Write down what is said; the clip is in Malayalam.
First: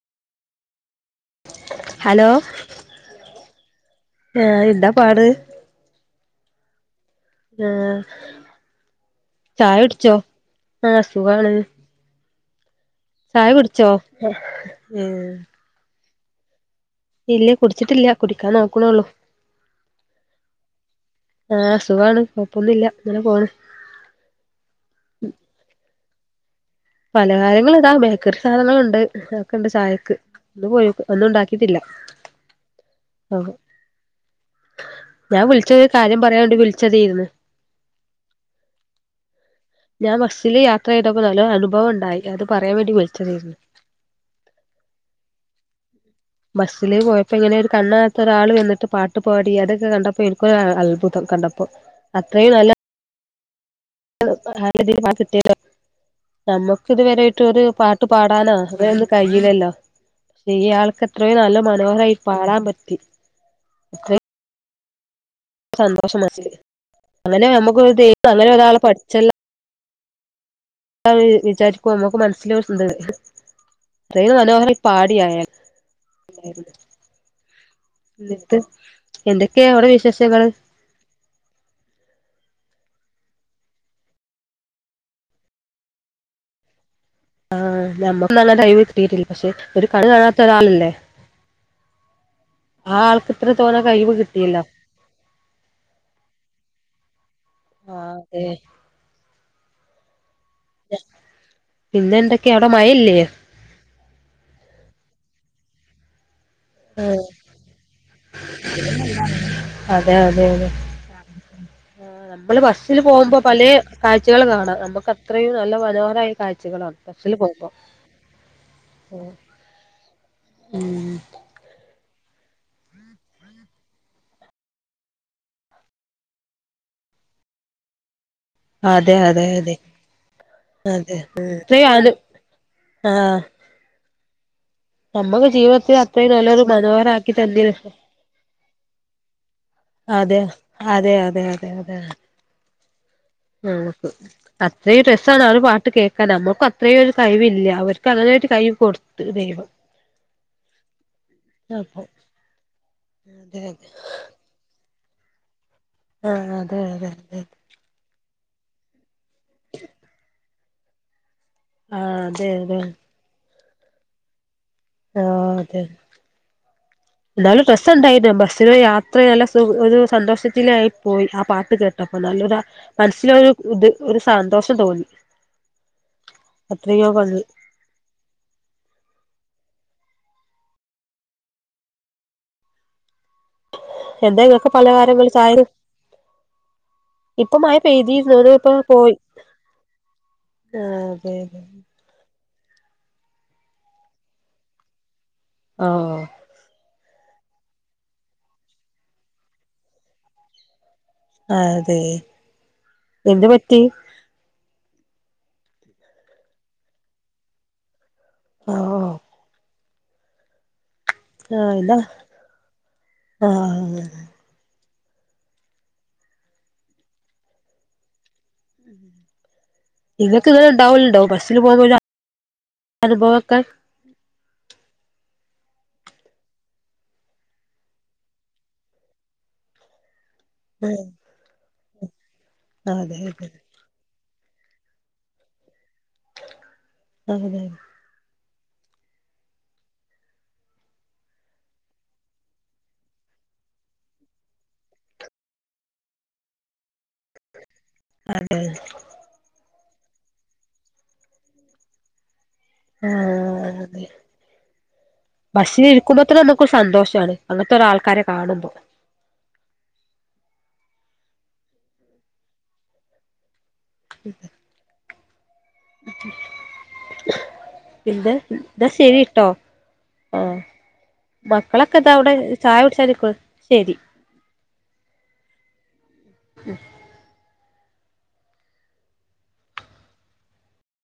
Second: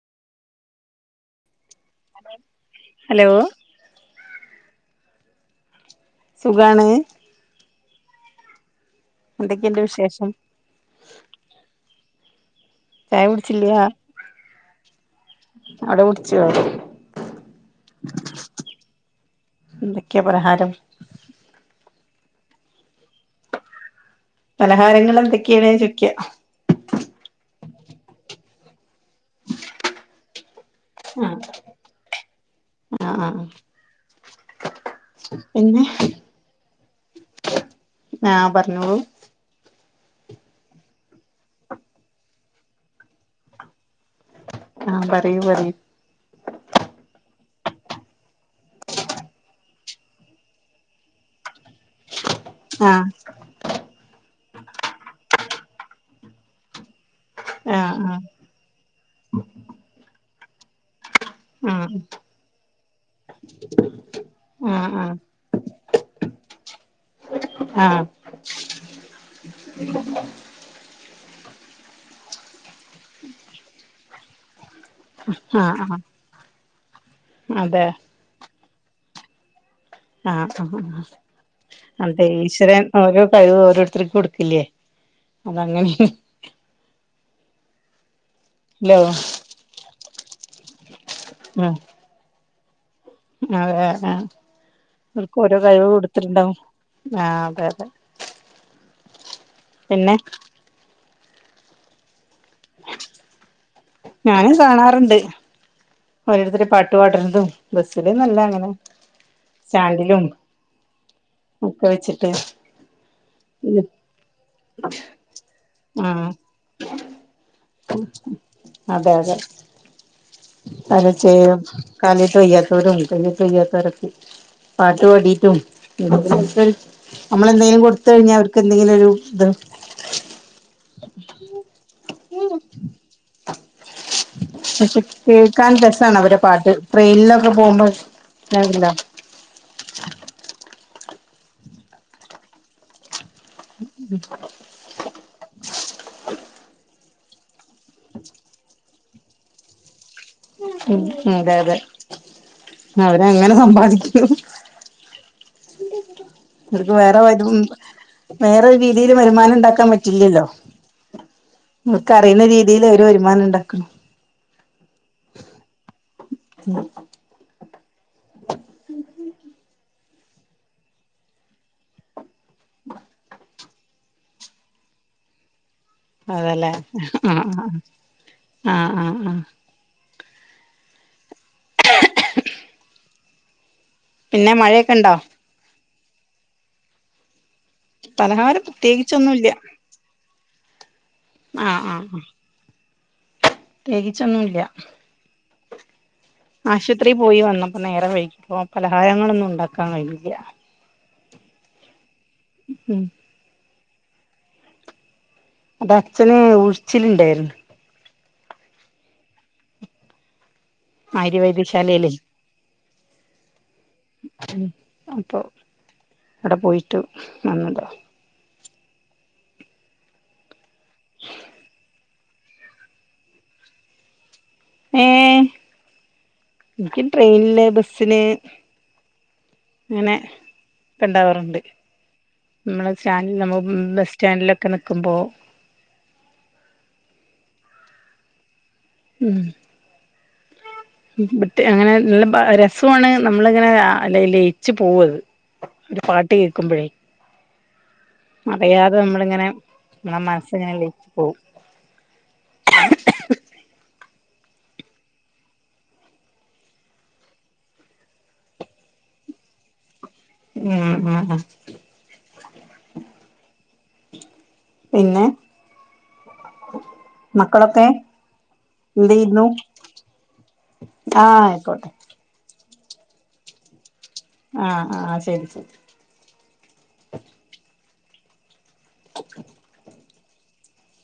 ഹലോ ഹലോ ആ എന്താ പാട് സുഖാണേ ആഹ് എന്തൊക്കെയുണ്ട് ചായടിച്ചോ വിശേഷം ആഹ് സുഖാണ് ചായ കുടിച്ചോ ഉം അവിടെ കുടിച്ചോ ഇല്ലേ കുടിച്ചിട്ടില്ല കുടിക്കാൻ നോക്കണള്ളൂ എന്തൊക്കെയാ പലഹാരം ആഹ് സുഖണ് കൊഴപ്പൊന്നുംല്ല അങ്ങനെ പോണ് പലഹാരങ്ങൾ എന്തൊക്കെയണേ ചോയ്ക്ക പലഹാരങ്ങൾ ഇതാ ബേക്കറി സാധനങ്ങളുണ്ട് ഒക്കെണ്ട് ചായക്ക് ഒ പോയി ഒന്നും ഉണ്ടാക്കിട്ടില്ല ആ ആ ആഹ് ഞാൻ പിന്നെ വിളിച്ചരു കാര്യം പറയാൻ വേണ്ടി വിളിച്ചതെന്ന് ആഹ് പറഞ്ഞോളൂ ഞാൻ ബസില് യാത്ര ചെയ്തപ്പോ നല്ലൊ അനുഭവം ഉണ്ടായി അത് പറയാൻ വേണ്ടി വിളിച്ചതായിരുന്നു ആഹ് പറയ് പറെയ് ബസ്സിില് പോയപ്പോ ഇങ്ങനെ ഒരു കണ്ണാകത്ത ഒരാൾ വന്ന്ട്ട് പാട്ട്പാടി അതൊക്കെ കണ്ടപ്പോ എനിക്കൊരു അത്ഭുതം കണ്ടപ്പോ അത്രയും നല്ല ആഹ് [unintelligible] നമ്മുക്ക് ഇതുവരൊയിട്ടരു ആ പാട്ട് ആ പാടാനാ അത് കയ്ല്ലല്ലോ പക്ഷെ ഈ ആൾക്ക അത്രയ നല്ല ആ മനഹരായി പരാ പറ്റി അത്ര ആഹ് ആഹ് സന്തോഷം മനസ്സിൽ അങ്ങനെ നമുക്ക് അങ്ങനെ ഒരാള് പഠിച്ചല്ലോ ഉ വിചാരിക്ക നമുക്ക് മനസ്സിലോരുണ്ട് അത്രയും മനോഹരയ് പാടിയായൽ ആ ആ അതെ [inaudible] ഇന്നട്ട് എന്തക്കെയാ അവടെ വിശ് ആഹ് ഹ് ഹ് ഹാ അന്റെ ഈശ്വരൻ ഓരോ കഴിവ് ഓരോരുത്തർക്ക് കൊടുക്കില്ലേ അതങ്ങനെ. ആ [unintelligible] കഴിവ് ലോ കിട്ടിട്ടില്ല. പക്ഷെ ഒരു കണ്ണ് കാണാത്ത ഒരാളല്ലേ? ഉം ആ ആൾക്ക് ഇത്ര അതെ തോനെ കഴിവ് ആ കിട്ടിയല്ലോ അവർക്ക് ഓരോ കഴിവ് കൊടുത്ത്ട്ട്ണ്ടാവും ആ അതെ അതെ. [unintelligible] പിന്നെ? പിന്നെ എന്തൊക്കെയ അഒടെ മഴയില്ലേ? ഞാനും കാണാറുണ്ട്. ഓരോര്ത്തര് പാട്ട് ആ പാട്ണതും ബസ്സ്ല് നല്ല അങ്ങനെ അതെ സ്റ്റാൻഡിലും അതെ അതെ ഒക്കെ വെച്ച് നമ്മള് ബസ്സിൽ പോകുമ്പോ പലേ കാഴ്ചകൾ കാണാം നമുക്ക് അത്രയും നല്ല ആഹ് മനോഹരായ കാഴ്ചകളാണ് ബസ്സിൽ പോയപ്പം [unintelligible] [unintelligible] വെയ്യാത്തോരും കഴ്ഞ്ഞ്ട്ട് വെയ്യാത്തോരൊക്കെ പാട്ട് പാടിട്ടും [unintelligible] നമ്മളെന്തേലും കൊടുത്ത് കഴിഞ്ഞാ അവർക്ക്ന്തെങ്കിലും ഒരു അതെ അതെ ഇത് അതെ അതെ ഉം [unintelligible] [unintelligible] ആഹ് പക്ഷെ [unintelligible] കേൾക്കാൻ ജീവിതത്തിൽ രസാണ് അത്രയും അവരെ നല്ലൊരു പാട്ട് മനോഹരാക്കി ട്രെയിനിലൊക്കെ തന്നിരു പോകുമ്പോ അതെ അതെ അതെ അതെ അതെ നമുക്ക് അത്രയും രസാണ് ആ ഒരു പാട്ട് കേക്കാൻ നമ്മുക്ക് അത്രയും ഒരു കഴിവില്ല. അവർക്ക് അങ്ങനായിട്ട് കഴിവ് കൊടുത്ത് ദൈവം. ഉം ഉം അതെ അതെ അപ്പൊ അവരെ അങ്ങനെ അതെ അതെ സമ്പാദിക്കുന്നു. ആഹ് അതെ അതെ അതെ [unintelligible] വേറൊരു രീതിയില് വരുമാനം ഇണ്ടാക്കാൻ പറ്റില്ലല്ലോ. അവർക്ക് ആഹ് അറിയുന്ന അതെ അതെ രീതിയിൽ അവര് വരുമാനം ഇണ്ടാക്ക്ണു. ആ അതെ ഉം എന്താലും ബസ്സ് ഇണ്ടായി ബസ്സിന് യാത്ര നല്ല സു ഒരു സന്തോഷത്തിനായി പോയി ആ പാട്ട് കേട്ടപ്പം നല്ലൊര മൻസ്സില് ഒരു ഇത് ഒരു സന്തോഷം തോന്നി. അതല്ലേ അത്രയോ ഭംഗി [unintelligible] ആഹ് ആഹ് ആഹ് [unintelligible] എന്തേ പിന്നെ ഇങ്ങക്ക് മഴയൊക്കെ ഉണ്ടോ പലകാരങ്ങൾ ചായേല്? ഇപ്പം മഴ പെയ്തിയിരുന്നു പലഹാരം [unintelligible] പോയി പ്രത്യേകിച്ചൊന്നുംല്ല ആ അതെ അതെ. ആഹ് ഉം പ്രത്യേകിച്ചൊന്നുംല്ല. ആഹ് ആശുത്രി പോയി വന്നപ്പം നേരം വെയ്കിപ്പം പലഹാരങ്ങളൊന്നും ഉണ്ടാക്കാൻ കഴിഞ്ഞില്ല. അതെ ഉം എന്ത് പറ്റി? അത് അച്ഛന് ഉഴിച്ചില്ണ്ടായിരുന്ന്. [unintelligible] ആര്യ ആഹ് എന്നാ വൈദ്യശാലേലേ. ആഹ് അപ്പൊ എവിടെ പോയിട്ട് വന്നതാ നിങ്ങൾക്ക് ഇന്നല ഉണ്ടാവലുണ്ടാവും ബസ്സിൽ പോക പോല അനുഭവൊക്കെ ഏ എനിക്ക് ട്രെയിനില് ബസിന് ഇങ്ങനെ ആഹ് ഉണ്ടാവാറുണ്ട് നമ്മള് അതെ സ്റ്റാൻഡ അതെ നമ്മ ബസ് സ്റ്റാൻഡിലൊക്കെ നിൽക്കുമ്പോൾ അതെ ഉം അങ്ങനെ നല്ല രസമാണ് നമ്മളിങ്ങനെ അല്ല ലയിച്ച് പോവത് പാട്ട് കേക്കുമ്പോഴേ അറിയാതെ നമ്മളിങ്ങനെ നമ്മളുടെ മനസ്സിങ്ങനെ ലയിച്ച് പോകും ആഹ് അതെ ബസ്സിൽ ഇരിക്കുമ്പോത്തന്നെ നമുക്ക് സന്തോഷമാണ് അങ്ങനത്തെ ഒ ഒരു ആൾക്കാരെ കാണുമ്പോൾ ഉം ഉം [inaudible] പിന്നെ മക്കളൊക്കെ ഇന്താ ന്നാ എന്ത് ചെയ്യുന്നു ശരിട്ടോ ആഹ് ആഹ് ആയിക്കോട്ടെ മക്കളൊക്കെ ഇതാ അവിടെ ചായ കുടിക്കാൻ ശരി ആഹ് ആഹ് ശരി ശരി [unintelligible]